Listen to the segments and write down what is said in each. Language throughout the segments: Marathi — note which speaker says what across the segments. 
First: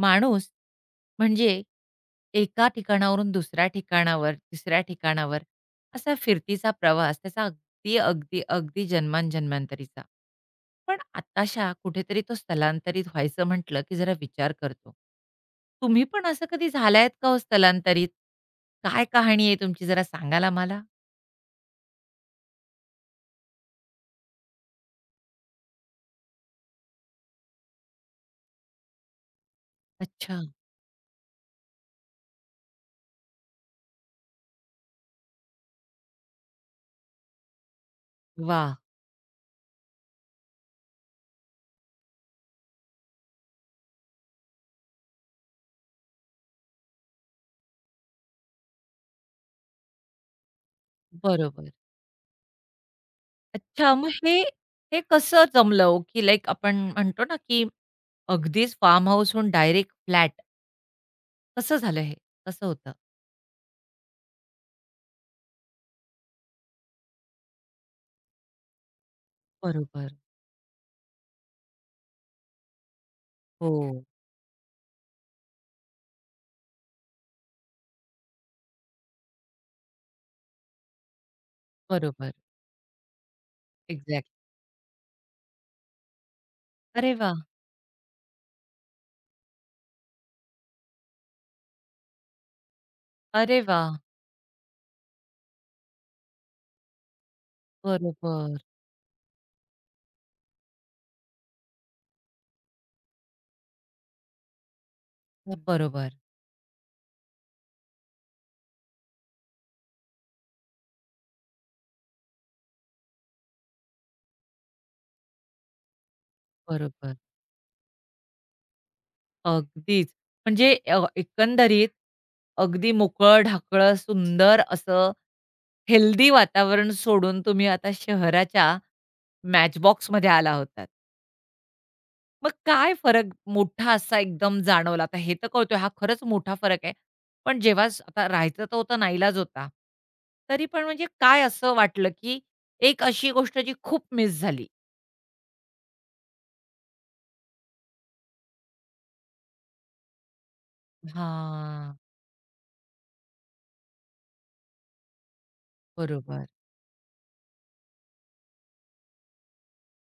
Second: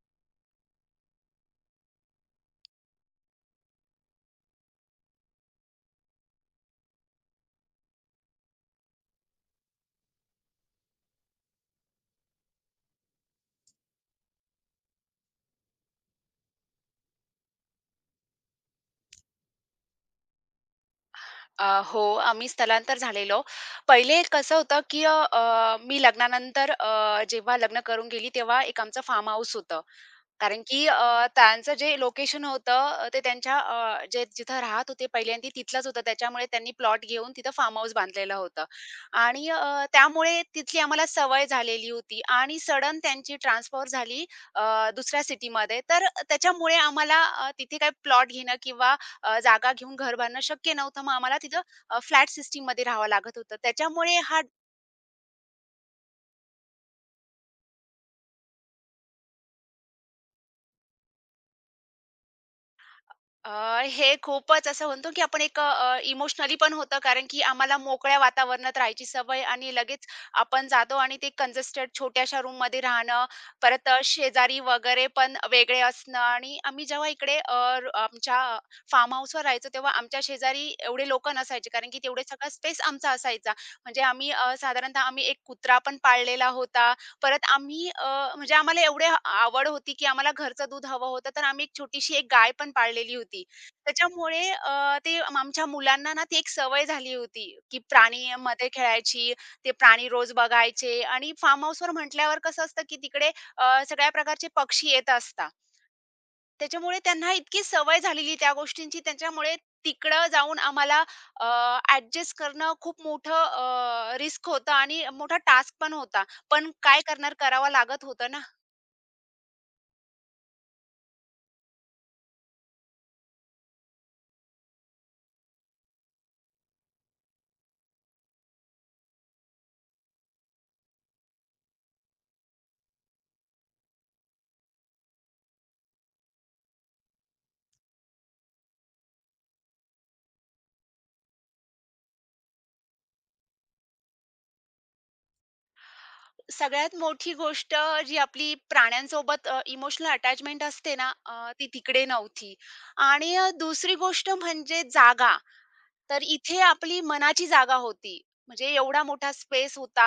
Speaker 1: माणूस म्हणजे एका ठिकाणावरून दुसऱ्या ठिकाणावर, तिसऱ्या ठिकाणावर असा फिरतीचा प्रवास त्याचा अगदी, अगदी, अगदी जन्मांजन्मांतरीचा. पण आताशा कुठेतरी तो स्थलांतरित व्हायचं म्हटलं, की जरा विचार करतो. तुम्ही पण असं कधी झालायत का हो स्थलांतरित? काय कहाणी आहे तुमची जरा सांगाल आम्हाला?
Speaker 2: हो, आम्ही स्थलांतर झालेलो. पहिले कसं होतं, की अ, अ, मी लग्नानंतर, जेव्हा लग्न करून गेली, तेव्हा एक आमचं फार्म हाऊस होतं.
Speaker 1: अच्छा.
Speaker 2: कारण की त्यांचं जे लोकेशन होतं, ते त्यांच्या, जे जिथं राहत होते पहिल्यांदा तिथलंच होतं. त्याच्यामुळे त्यांनी प्लॉट घेऊन तिथं फार्म हाऊस बांधलेलं होतं.
Speaker 1: वाह!
Speaker 2: आणि त्यामुळे तिथली आम्हाला सवय झालेली होती आणि सडन त्यांची ट्रान्सफर झाली दुसऱ्या सिटीमध्ये. तर त्याच्यामुळे आम्हाला तिथे काही प्लॉट घेणं किंवा जागा घेऊन घर बांधणं शक्य नव्हतं. मग आम्हाला तिथं
Speaker 1: बरोबर.
Speaker 2: फ्लॅट सिस्टममध्ये राहावं लागत होतं.
Speaker 1: अच्छा, मग
Speaker 2: त्याच्यामुळे
Speaker 1: हे
Speaker 2: हा.
Speaker 1: हे कसं जमलं हो, की लाइक आपण म्हणतो ना, की अगदीच फार्म हाऊसहून डायरेक्ट फ्लॅट कसं झालं हे? कसं होतं?
Speaker 2: हे खूपच असं म्हणतो की आपण एक, इमोशनली पण होतं, कारण की आम्हाला मोकळ्या वातावरणात राहायची सवय आणि लगेच
Speaker 1: बरोबर.
Speaker 2: आपण जातो आणि ते कंजेस्टेड छोट्याशा रूम मध्ये राहणं.
Speaker 1: हो.
Speaker 2: परत शेजारी वगैरे पण वेगळे असणं. आणि आम्ही जेव्हा इकडे, आमच्या फार्म हाऊसवर राहायचो तेव्हा आमच्या शेजारी एवढे लोक नसायचे, कारण की तेवढे
Speaker 1: बरोबर.
Speaker 2: सगळा स्पेस आमचा असायचा. म्हणजे
Speaker 1: एक्झॅक्ट.
Speaker 2: साधारणतः आम्ही एक कुत्रा पण पाळलेला होता.
Speaker 1: अरे वाह!
Speaker 2: परत आम्ही अ, म्हणजे आम्हाला एवढे आवड होती, की आम्हाला घरचं दूध हवं होतं, तर आम्ही एक छोटीशी एक गाय पण पाळलेली होती.
Speaker 1: अरे वाह!
Speaker 2: त्याच्यामुळे आमच्या मुलांना ना ती एक सवय झाली होती, की
Speaker 1: बरोबर.
Speaker 2: प्राणीमध्ये खेळायची, ते प्राणी रोज बघायचे. आणि फार्म हाऊसवर म्हटल्यावर कसं असतं, की तिकडे सगळ्या प्रकारचे पक्षी येत असतात.
Speaker 1: बरोबर,
Speaker 2: त्याच्यामुळे त्यांना इतकी सवय झालेली त्या गोष्टींची. त्याच्यामुळे तिकडं जाऊन आम्हाला अ, ॲडजस्ट करणं खूप मोठं रिस्क होतं आणि मोठा टास्क पण होता. पण काय
Speaker 1: बरोबर.
Speaker 2: करणार, करावा लागत होतं ना.
Speaker 1: अगदीच. म्हणजे एकंदरीत अगदी मोकळं-ढाकळं, सुंदर असं हेल्दी वातावरण सोडून तुम्ही आता शहराच्या मॅचबॉक्समध्ये आला होतात. मग काय फरक मोठा असा एकदम जाणवला? आता हे तर कळतोय हा खरंच मोठा फरक आहे. पण जेव्हा आता राहायचं तर होतं, नाईलाज होता. तरी पण म्हणजे काय असं वाटलं, की एक अशी गोष्ट जी खूप मिस झाली?
Speaker 2: सगळ्यात मोठी गोष्ट जी आपली प्राण्यांसोबत, इमोशनल अटॅचमेंट असते ना, ती
Speaker 1: हां,
Speaker 2: तिकडे नव्हती. आणि दुसरी गोष्ट म्हणजे जागा. तर
Speaker 1: बरोबर.
Speaker 2: इथे आपली मनाची जागा होती. म्हणजे एवढा मोठा स्पेस होता.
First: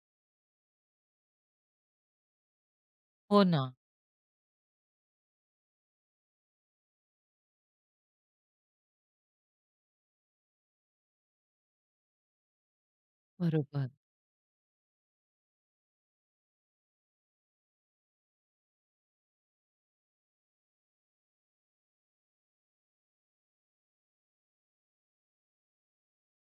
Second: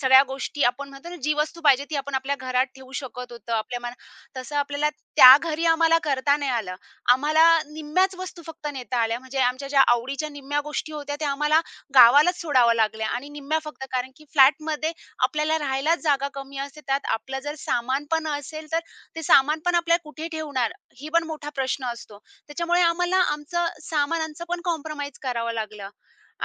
Speaker 2: सगळ्या गोष्टी आपण म्हणतो ना, जी वस्तू पाहिजे ती आपण आपल्या घरात ठेवू शकत
Speaker 1: हो
Speaker 2: होतो.
Speaker 1: ना.
Speaker 2: आपल्या मना तसं आपल्याला त्या घरी आम्हाला करता नाही आलं. आम्हाला निम्म्याच वस्तू फक्त नेता आल्या. म्हणजे आमच्या ज्या आवडीच्या निम्म्या गोष्टी होत्या त्या आम्हाला गावालाच सोडाव्या लागल्या आणि निम्म्या फक्त,
Speaker 1: बरोबर,
Speaker 2: कारण की फ्लॅटमध्ये आपल्याला राहायलाच जागा कमी असते. त्यात आपलं जर सामान पण असेल, तर ते सामान पण आपल्याला कुठे ठेवणार? ही पण मोठा प्रश्न असतो. त्याच्यामुळे आम्हाला आमचं सामानांचं पण कॉम्प्रोमाईज करावं लागलं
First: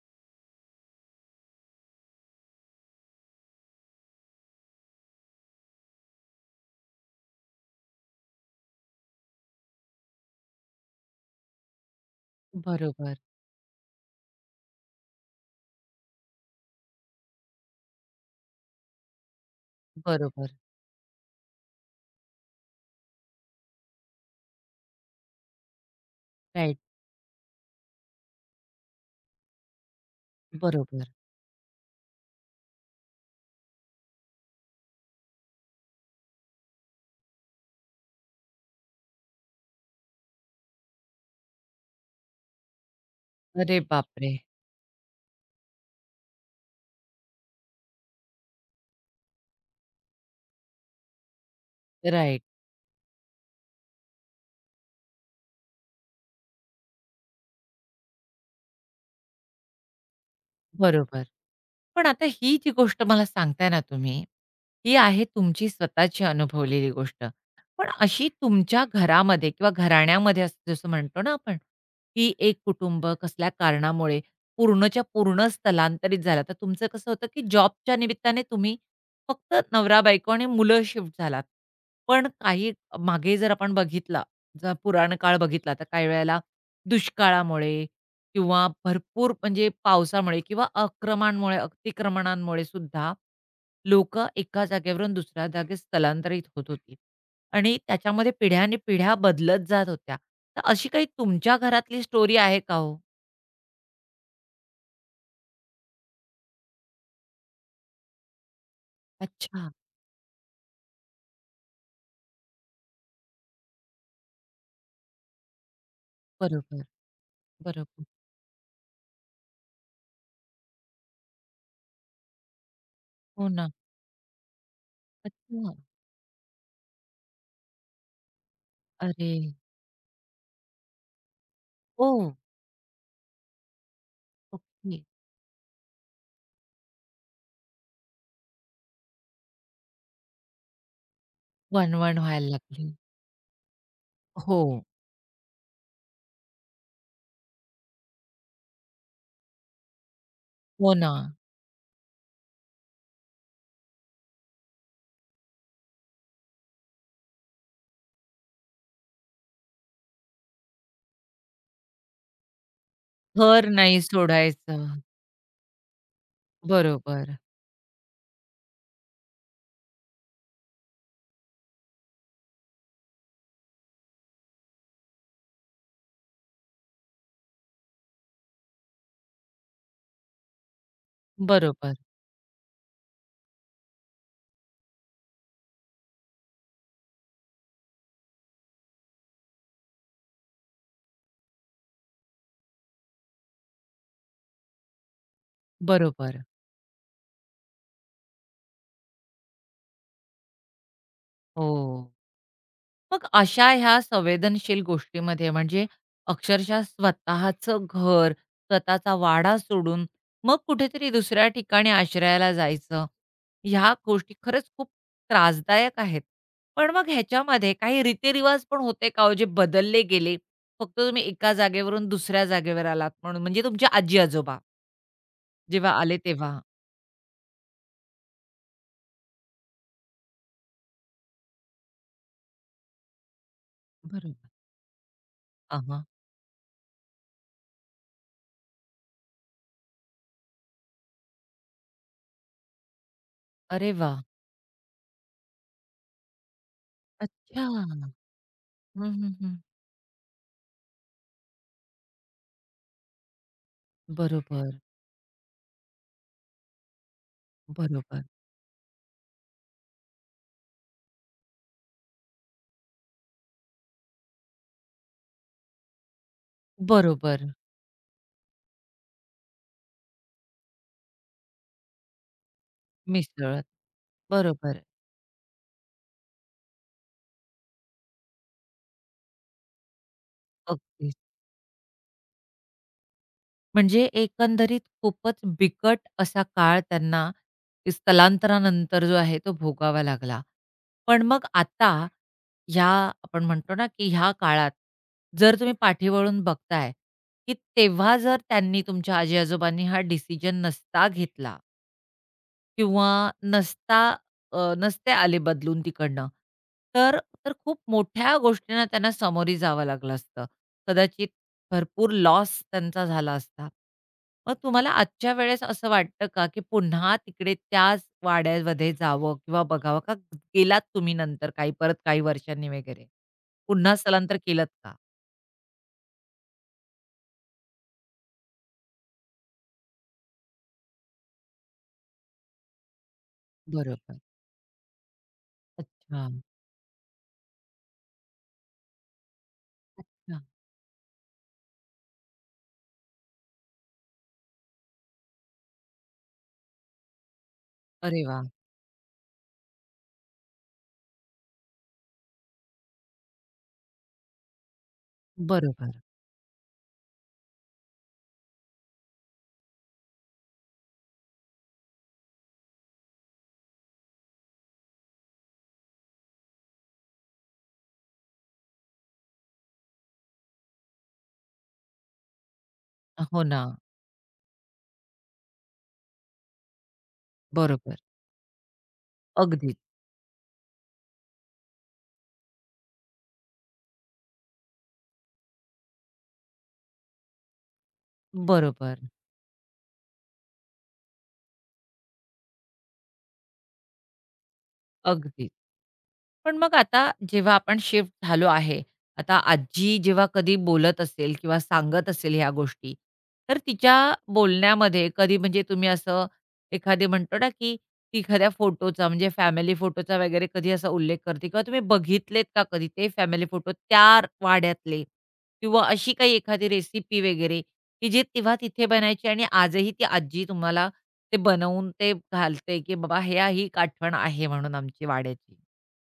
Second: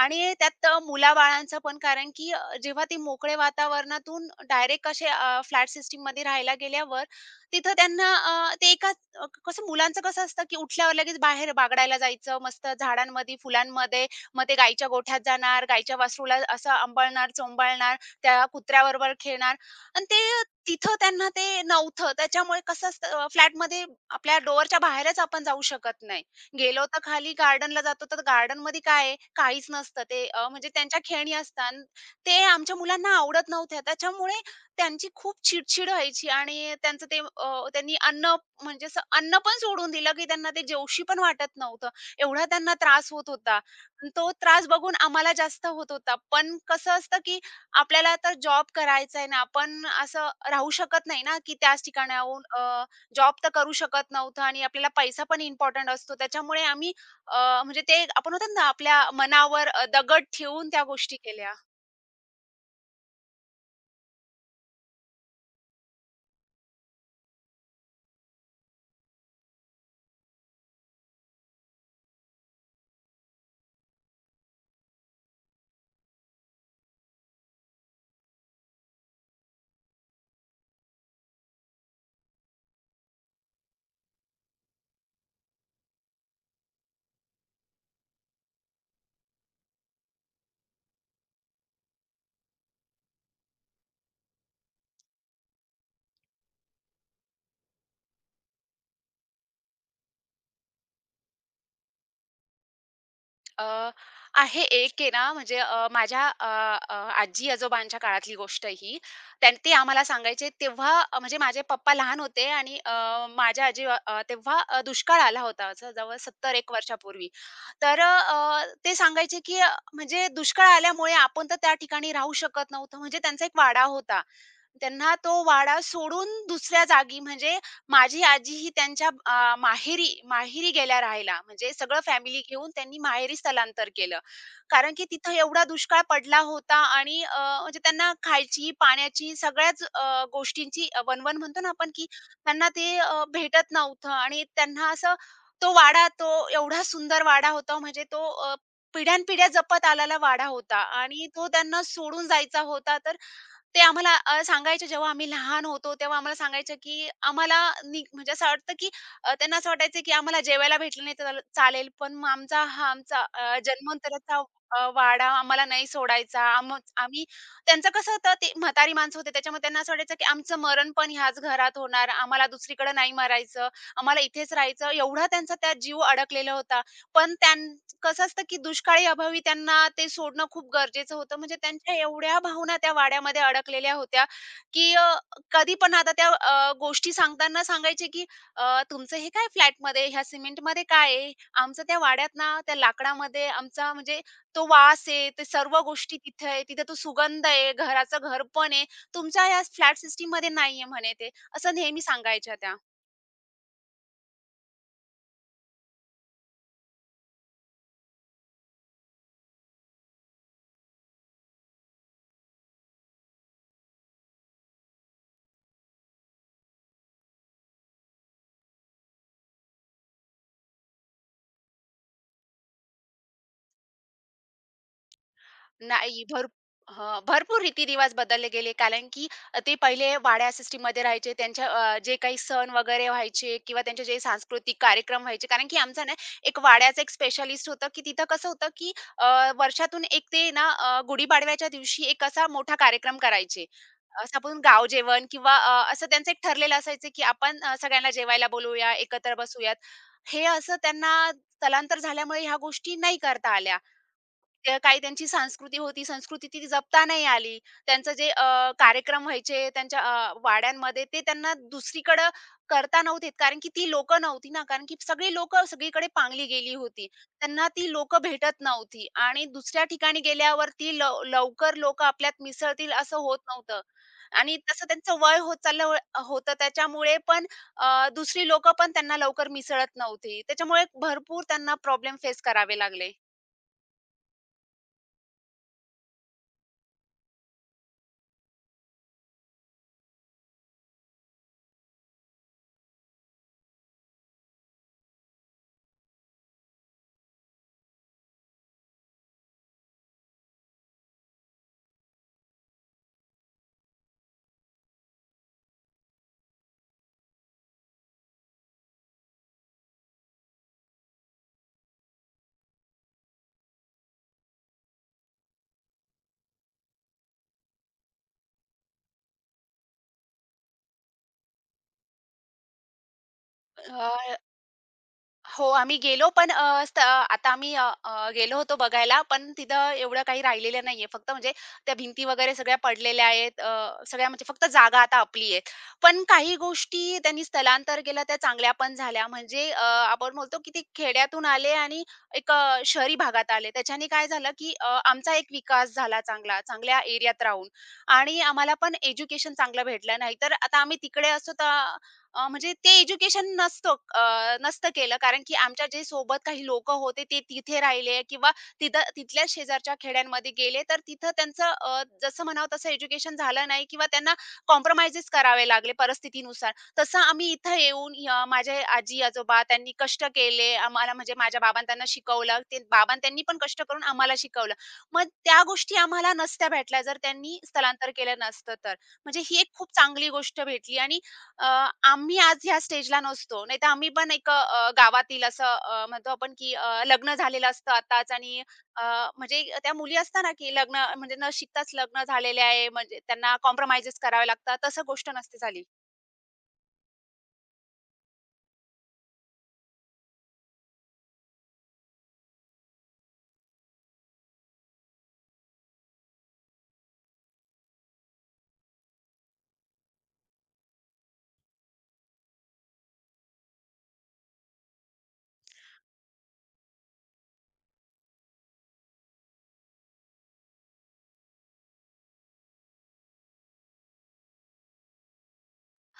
Speaker 2: आणि त्यात मुलाबाळांचं पण, कारण की जेव्हा ते मोकळे वातावरणातून डायरेक्ट असे फ्लॅट सिस्टीममध्ये राहायला गेल्यावर तिथं त्यांना ते एका, कसं मुलांचं कसं असतं, की उठल्यावर लगेच बाहेर बागडायला जायचं मस्त
Speaker 1: बरोबर,
Speaker 2: झाडांमध्ये फुलांमध्ये. मग ते गाईच्या गोठ्यात जाणार, गाईच्या वासरूला असं आंबळणार, चोंबाळणार, त्या कुत्र्याबरोबर खेळणार. आणि ते
Speaker 1: बरोबर.
Speaker 2: तिथं त्यांना ते नव्हतं. त्याच्यामुळे कसं असतं फ्लॅटमध्ये आपल्या डोअरच्या बाहेरच आपण जाऊ शकत नाही.
Speaker 1: राइट.
Speaker 2: गेलो तर खाली गार्डनला जातो, तर गार्डनमध्ये काय आहे, काहीच नसतं. ते म्हणजे त्यांच्या
Speaker 1: बरोबर.
Speaker 2: खेळणी असतात, ते आमच्या मुलांना आवडत नव्हत्या. त्याच्यामुळे त्यांची खूप चिड-चिड व्हायची आणि त्यांचं ते, त्यांनी अन्न म्हणजे असं अन्न पण सोडून दिलं, की त्यांना ते जेवूशी पण वाटत नव्हतं. एवढा त्यांना त्रास होत होता.
Speaker 1: अरे
Speaker 2: अन् तो
Speaker 1: बापरे!
Speaker 2: त्रास बघून आम्हाला जास्त होत होता. पण कसं असतं, की आपल्याला तर जॉब करायचा आहे ना, आपण असं राहू शकत नाही ना, की त्याच ठिकाणाहून
Speaker 1: राइट.
Speaker 2: जॉब तर करू शकत नव्हतो आणि आपल्याला पैसा पण इम्पोर्टंट असतो. त्याच्यामुळे आम्ही, अ, म्हणजे ते आपण म्हणतो ना, आपल्या मनावर दगड ठेवून त्या गोष्टी
Speaker 1: बरोबर.
Speaker 2: केल्या.
Speaker 1: पण आता ही जी गोष्ट मला सांगताय ना तुम्ही, ही आहे तुमची स्वतःची अनुभवलेली गोष्ट. पण अशी तुमच्या घरामध्ये किंवा घराण्यामध्ये असं जसं म्हणतो ना आपण, की एक कुटुंब कसल्या कारणामुळे पूर्णच्या पूर्ण स्थलांतरित झाला. तर तुमचं कसं होतं, की जॉबच्या निमित्ताने तुम्ही फक्त नवरा-बायको आणि मुलं शिफ्ट झालात. पण काही मागे जर आपण बघितला, जर पुराण काळ बघितला, तर काही वेळेला दुष्काळामुळे किंवा भरपूर म्हणजे पावसामुळे किंवा अक्रमणामुळे अतिक्रमणांमुळे सुद्धा लोकं एका जागेवरून दुसऱ्या जागी स्थलांतरित होत होती आणि त्याच्यामध्ये पिढ्यानपिढ्या बदलत जात होत्या. तर अशी काही तुमच्या घरातली स्टोरी आहे का हो?
Speaker 2: अ, आहे, एक आहे ना, म्हणजे माझ्या अ, अ, आजी-आजोबांच्या काळातली गोष्ट आहे ही.
Speaker 1: अच्छा.
Speaker 2: ते आम्हाला सांगायचे तेव्हा, म्हणजे माझे पप्पा लहान होते आणि माझ्या आजी, तेव्हा दुष्काळ आला होता, असं जवळ 70-1
Speaker 1: बरोबर,
Speaker 2: वर्षापूर्वी. तर
Speaker 1: बरोबर.
Speaker 2: ते सांगायचे, की म्हणजे दुष्काळ आल्यामुळे आपण तर त्या ठिकाणी राहू शकत नव्हतो. म्हणजे त्यांचा
Speaker 1: हो
Speaker 2: एक
Speaker 1: ना.
Speaker 2: वाडा होता. त्यांना तो
Speaker 1: अच्छा.
Speaker 2: वाडा सोडून दुसऱ्या जागी, म्हणजे माझी आजी ही त्यांच्या
Speaker 1: अरे!
Speaker 2: माहेरी माहेरी गेल्या राहायला. म्हणजे सगळं
Speaker 1: ओह!
Speaker 2: फॅमिली घेऊन त्यांनी माहेरी स्थलांतर केलं. कारण
Speaker 1: ओके.
Speaker 2: की तिथं एवढा दुष्काळ पडला होता आणि म्हणजे त्यांना खायची, पाण्याची, सगळ्याच गोष्टींची वणवण म्हणतो ना आपण, की
Speaker 1: वणवण व्हायला
Speaker 2: त्यांना
Speaker 1: लागली.
Speaker 2: ते भेटत नव्हतं आणि
Speaker 1: हो.
Speaker 2: त्यांना असं. तो वाडा, तो एवढा सुंदर वाडा होता, म्हणजे तो, पिढ्यानपिढ्या जपत आलेला वाडा होता
Speaker 1: हो ना.
Speaker 2: आणि तो त्यांना सोडून जायचा होता. तर ते आम्हाला सांगायचे, जेव्हा आम्ही लहान होतो तेव्हा आम्हाला सांगायचं, की आम्हाला म्हणजे असं वाटतं, की त्यांना असं वाटायचं, की आम्हाला जेवायला भेटलं नाही तर चालेल, पण मग आमचा
Speaker 1: घर नाही
Speaker 2: जन्मांतराचा,
Speaker 1: सोडायचं.
Speaker 2: वाडा आम्हाला नाही सोडायचा. मग आम्ही.
Speaker 1: बरोबर,
Speaker 2: त्यांचं कसं होतं, ते म्हातारी माणसं होते, त्याच्यामुळे त्यांना असं वाटायचं, की आमचं मरण पण ह्याच घरात होणार. आम्हाला दुसरीकडे नाही मरायचं. आम्हाला इथेच राहायचं. एवढा त्यांचा त्यात जीव अडकलेला होता. पण कसं असतं, की दुष्काळी अभावी त्यांना ते सोडणं खूप गरजेचं होतं. म्हणजे त्यांच्या
Speaker 1: बरोबर,
Speaker 2: एवढ्या भावना त्या वाड्यामध्ये अडकलेल्या होत्या, की कधी पण आता त्या गोष्टी सांगताना सांगायचे, की, तुमचं हे काय फ्लॅटमध्ये, ह्या सिमेंटमध्ये काय आहे? आमचं त्या वाड्यात ना, त्या लाकडामध्ये आमचा म्हणजे तो वास आहे, ते सर्व गोष्टी
Speaker 1: बरोबर.
Speaker 2: तिथे आहे. तिथे तो सुगंध आहे, घराचं घरपण आहे. तुमच्या या फ्लॅट सिस्टममध्ये नाहीये," म्हणे ते. असं नेहमी
Speaker 1: हो.
Speaker 2: सांगायच्या त्या.
Speaker 1: मग अशा ह्या संवेदनशील गोष्टीमध्ये म्हणजे अक्षरशः स्वतःचं घर, स्वतःचा वाडा सोडून मग कुठेतरी दुसऱ्या ठिकाणी आश्रयाला जायचं, ह्या गोष्टी खरंच खूप त्रासदायक आहेत. पण मग ह्याच्यामध्ये काही रीतिरिवाज पण होते का हो, जे बदलले गेले? फक्त तुम्ही एका जागेवरून दुसऱ्या जागेवर आलात म्हणून म्हणजे तुमचे आजी-आजोबा जेव्हा आले
Speaker 2: नाही.
Speaker 1: तेव्हा?
Speaker 2: हां, भरपूर रीतिरिवाज बदलले गेले. कारण की ते पहिले वाड्या सिस्टममध्ये राहायचे. त्यांच्या जे काही सण वगैरे व्हायचे किंवा त्यांचे जे
Speaker 1: बरोबर.
Speaker 2: सांस्कृतिक कार्यक्रम व्हायचे. कारण की
Speaker 1: आ
Speaker 2: आमचा ना एक वाड्याचा एक स्पेशालिस्ट होता, की तिथं कसं होतं, की वर्षातून एक ते ना अ, गुढीपाडव्याच्या दिवशी एक असा मोठा कार्यक्रम करायचे.
Speaker 1: अरे वाह!
Speaker 2: असं आपण गावजेवण किंवा असं त्यांचं एक ठरलेलं असायचं, की आपण
Speaker 1: अच्छा.
Speaker 2: सगळ्यांना जेवायला बोलवूया,
Speaker 1: हं, हं,
Speaker 2: एकत्र
Speaker 1: हं.
Speaker 2: बसूयात. हे असं त्यांना स्थलांतर झाल्यामुळे ह्या गोष्टी नाही करता आल्या. ते
Speaker 1: बरोबर,
Speaker 2: काही त्यांची संस्कृती होती, संस्कृती ती जपता नाही आली. त्यांचं
Speaker 1: बरोबर,
Speaker 2: जे कार्यक्रम व्हायचे त्यांच्या वाड्यांमध्ये, ते त्यांना दुसरीकडं करता नव्हते येत, कारण की ती लोकं नव्हती ना, कारण की सगळी लोकं सगळीकडे पांगली गेली होती.
Speaker 1: बरोबर.
Speaker 2: त्यांना ती लोकं भेटत नव्हती आणि दुसऱ्या ठिकाणी गेल्यावरती लवकर लोकं आपल्यात मिसळतील असं होत
Speaker 1: मिसळत.
Speaker 2: नव्हतं. आणि
Speaker 1: बरोबर.
Speaker 2: तसं त्यांचं वय होत चाललं होतं, त्याच्यामुळे पण, दुसरी लोकं पण त्यांना लवकर मिसळत नव्हती. त्याच्यामुळे
Speaker 1: अगदीच.
Speaker 2: भरपूर त्यांना प्रॉब्लेम फेस करावे लागले.
Speaker 1: म्हणजे एकंदरीत खूपच बिकट असा काळ त्यांना स्थलांतरानंतर जो आहे तो भोगावा लागला. पण मग आता ह्या आपण म्हणतो ना, की ह्या काळात जर तुम्ही पाठीवळून बघताय, की तेव्हा जर त्यांनी तुमच्या आजी-आजोबांनी हा डिसिजन नसता घेतला किंवा नसता नसते आले बदलून तिकडनं. तर तर खूप मोठ्या गोष्टींना त्यांना सामोरी जावं लागलं असतं. कदाचित भरपूर लॉस त्यांचा झाला असता. मग तुम्हाला आजच्या वेळेस असं वाटतं का, की पुन्हा तिकडे त्याच वाड्यामध्ये जावं किंवा बघावं का, गेलात तुम्ही नंतर काही परत काही वर्षांनी वगैरे? पुन्हा
Speaker 2: अ,
Speaker 1: स्थलांतर केलत का?
Speaker 2: हो, आम्ही गेलो. पण अ, स्त आता आम्ही, अ, अ, गेलो होतो बघायला, पण तिथं एवढं काही राहिलेलं नाहीये. फक्त म्हणजे त्या भिंती वगैरे सगळ्या पडलेल्या आहेत.
Speaker 1: बरोबर.
Speaker 2: सगळ्या म्हणजे फक्त जागा आता आपली आहे. पण
Speaker 1: अच्छा.
Speaker 2: काही गोष्टी त्यांनी स्थलांतर केलं त्या चांगल्या पण झाल्या. म्हणजे आपण
Speaker 1: हां.
Speaker 2: बोलतो की ते खेड्यातून आले आणि एक, शहरी भागात आले. त्याच्याने काय झालं, की आमचा एक विकास झाला चांगला, चांगल्या एरियात राहून
Speaker 1: अरे
Speaker 2: आणि
Speaker 1: वाह!
Speaker 2: आम्हाला पण एज्युकेशन चांगलं भेटलं. नाहीतर आता आम्ही तिकडे असतो तर, म्हणजे ते एज्युकेशन नसतं, केलं, कारण की आमच्या
Speaker 1: बरोबर.
Speaker 2: जे सोबत काही लोक होते ते तिथे राहिले किंवा तिथल्या शेजारच्या खेड्यांमध्ये गेले, तर तिथं त्यांचं जसं म्हणावं तसं एज्युकेशन झालं नाही किंवा त्यांना कॉम्प्रोमाइजेस करावे लागले परिस्थितीनुसार. तसं आम्ही इथं माझे आजी आजोबा त्यांनी कष्ट केले आम्हाला. म्हणजे माझ्या बाबां त्यांना शिकवलं, ते बाबां त्यांनी
Speaker 1: हो
Speaker 2: पण
Speaker 1: ना.
Speaker 2: कष्ट करून आम्हाला शिकवलं. मग त्या गोष्टी आम्हाला नसत्या भेटल्या जर त्यांनी
Speaker 1: बरोबर.
Speaker 2: स्थलांतर केलं नसतं तर. म्हणजे ही एक
Speaker 1: अगदीच.
Speaker 2: खूप चांगली गोष्ट भेटली. आणि अ, आम्ही आज ह्या स्टेजला नसतो. नाहीतर आम्ही पण एक, गावातील असं, म्हणतो आपण की, लग्न झालेलं असतं आताच. आणि
Speaker 1: बरोबर.
Speaker 2: अ, म्हणजे त्या मुली असतात ना, की लग्न, म्हणजे न शिकताच लग्न झालेले आहे, म्हणजे त्यांना कॉम्प्रोमाइज करावे लागतात. तसं गोष्ट
Speaker 1: अगदीच.
Speaker 2: नसते झाली.
Speaker 1: पण मग आता जेव्हा आपण शिफ्ट झालो आहे, आता आजी जेव्हा कधी बोलत असेल किंवा सांगत असेल ह्या गोष्टी, तर तिच्या बोलण्यामध्ये कधी म्हणजे तुम्ही असं एखादी म्हणतो ना, की ती एखाद्या फोटोचा म्हणजे फॅमिली फोटोचा वगैरे कधी असा उल्लेख करते किंवा तुम्ही बघितलेत का कधी ते फॅमिली फोटो त्या वाड्यातले? किंवा अशी काही एखादी रेसिपी वगैरे, की जी तेव्हा तिथे बनायची आणि आजही ती आजी तुम्हाला ते बनवून ते घालते, की बाबा ह्या ही एक आठवण आहे म्हणून आमची वाड्याची?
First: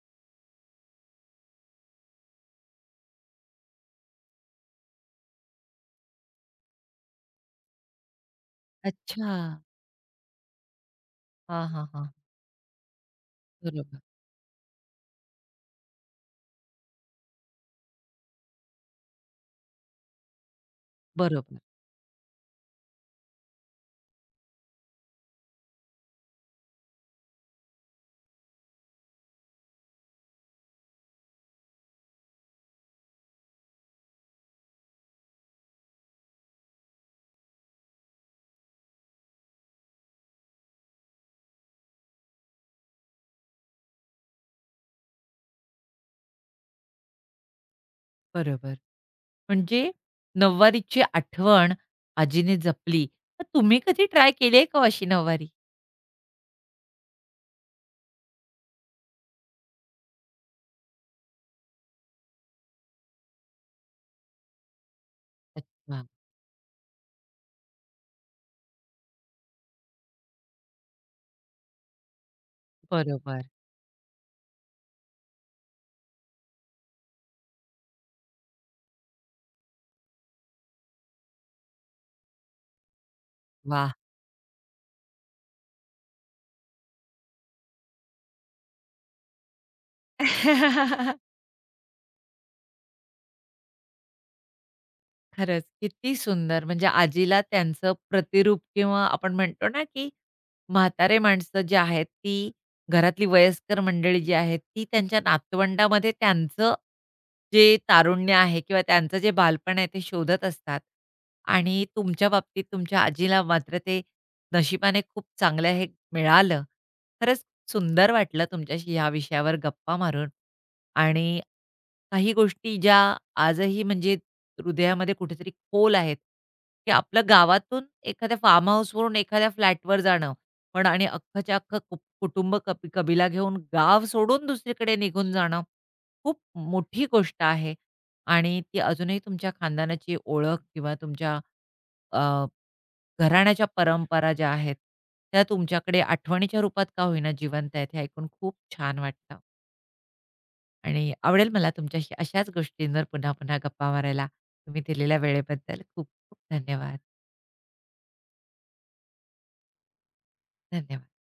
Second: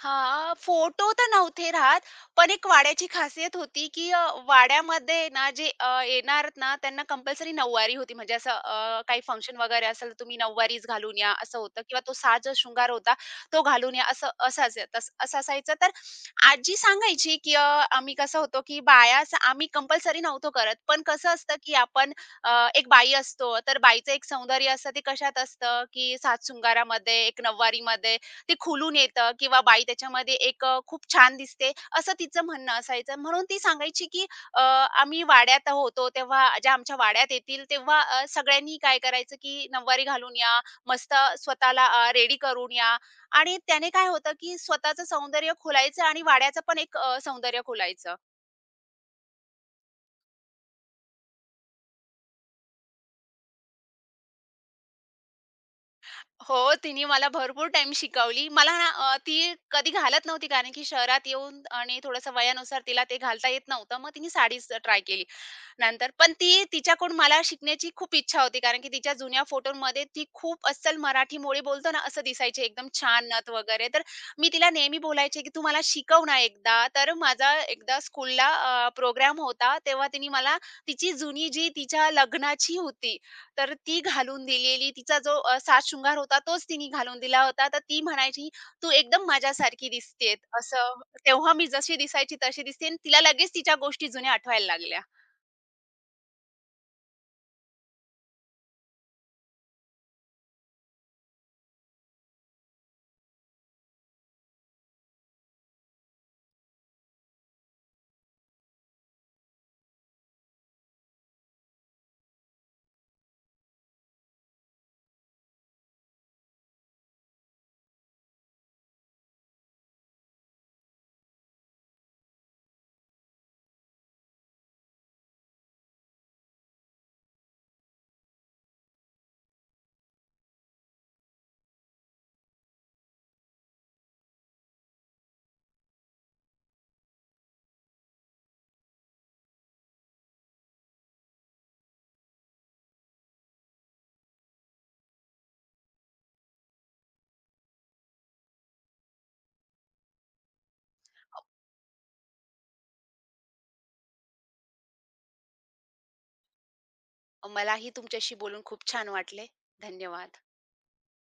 Speaker 2: हां, फोटो तर नव्हते राहत, पण एक वाड्याची खासियत होती, की वाड्यामध्ये ना जे येणार ना, त्यांना कंपल्सरी नऊवारी होती. म्हणजे असं काही
Speaker 1: अच्छा.
Speaker 2: फंक्शन वगैरे असेल, तर तुम्ही नऊवारीच घालून या, असं
Speaker 1: हां,
Speaker 2: होतं,
Speaker 1: हां,
Speaker 2: किंवा
Speaker 1: हां.
Speaker 2: तो साज शृंगार होता, तो घालून
Speaker 1: बरोबर,
Speaker 2: या, असं असं असे तस असं असायचं. तर आजी सांगायची, की आम्ही कसं होतो, की आम्ही कंपल्सरी नव्हतो करत, पण कसं असतं,
Speaker 1: बरोबर,
Speaker 2: की आपण एक बाई असतो, तर बाईचं एक सौंदर्य असतं, ते कशात असतं, की साज शृंगारामध्ये, एक नऊवारीमध्ये ते खुलून येतं, किंवा बाई त्याच्यामध्ये एक, खूप छान दिसते, असं तिचं म्हणणं असायचं. म्हणून ती सांगायची, की अ, आम्ही वाड्यात होतो तेव्हा ज्या आमच्या वाड्यात येतील तेव्हा सगळ्यांनी काय करायचं, की नऊवारी घालून या, मस्त स्वतःला रेडी करून या, आणि त्याने काय होतं, की स्वतःचं सौंदर्य खुलायचं आणि वाड्याचं पण एक, सौंदर्य खुलायचं.
Speaker 1: बरोबर. म्हणजे नऊवारीची आठवण आजीने जपली. तर तुम्ही कधी ट्राय केली आहे का हो अशी नऊवारी?
Speaker 2: हो, तिने मला भरपूर टाईम शिकवली. मला ना, ती कधी घालत नव्हती, कारण की शहरात येऊन आणि थोडंसं वयानुसार तिला ते घालता येत नव्हतं. मग तिने साडीच ट्राय केली.
Speaker 1: अच्छा.
Speaker 2: नंतर पण ती तिच्याकडून मला शिकण्याची खूप इच्छा होती, कारण की तिच्या जुन्या फोटोमध्ये ती खूप अस्सल मराठीमोळी बोलतो ना, असं दिसायची एकदम छान
Speaker 1: बरोबर.
Speaker 2: नथ वगैरे. तर मी तिला नेहमी बोलायचे, की "तू मला शिकव ना एकदा." तर माझा एकदा स्कूलला प्रोग्राम होता, तेव्हा तिने मला तिची जुनी, जी तिच्या लग्नाची होती, तर
Speaker 1: वाह!
Speaker 2: ती घालून दिलेली. तिचा जो साजशृंगार होता, तोच तिने घालून दिला होता. तर ती म्हणायची, "तू एकदम माझ्यासारखी दिसतेय." असं. तेव्हा मी जशी दिसायची तशी दिसते आणि तिला लगेच तिच्या गोष्टी जुन्या आठवायला लागल्या.
Speaker 1: खरंच, किती सुंदर! म्हणजे आजीला त्यांचं प्रतिरूप किंवा आपण म्हणतो ना, की म्हातारे माणसं जी आहेत, ती घरातली वयस्कर मंडळी जी आहेत, ती त्यांच्या नातवंडामध्ये त्यांचं जे तारुण्य आहे किंवा त्यांचं जे बालपण आहे, ते शोधत असतात. आणि तुमच्या बाबतीत तुमच्या आजीला मात्र ते नशिबाने खूप चांगलं हे मिळालं. खरंच सुंदर वाटलं तुमच्याशी ह्या विषयावर गप्पा मारून आणि काही गोष्टी ज्या आजही म्हणजे हृदयामध्ये कुठेतरी खोल आहेत, की आपलं गावातून एखाद्या फार्म हाऊसवरून एखाद्या फ्लॅटवर जाणं, पण आणि अख्खच्या अख्खं कु कुटुंब कबी कबिला घेऊन गाव सोडून दुसरीकडे निघून जाणं, खूप मोठी गोष्ट आहे आणि ती अजूनही तुमच्या खानदानाची ओळख किंवा तुमच्या अ, घराण्याच्या परंपरा ज्या आहेत, त्या तुमच्याकडे आठवणीच्या रूपात का होईना जिवंत आहेत, हे ऐकून खूप छान वाटलं. आणि आवडेल मला तुमच्याशी अशाच गोष्टींवर पुन्हा पुन्हा गप्पा मारायला. तुम्ही दिलेल्या वेळेबद्दल खूप खूप धन्यवाद.
Speaker 2: मलाही तुमच्याशी बोलून खूप छान वाटले. धन्यवाद.
Speaker 1: धन्यवाद.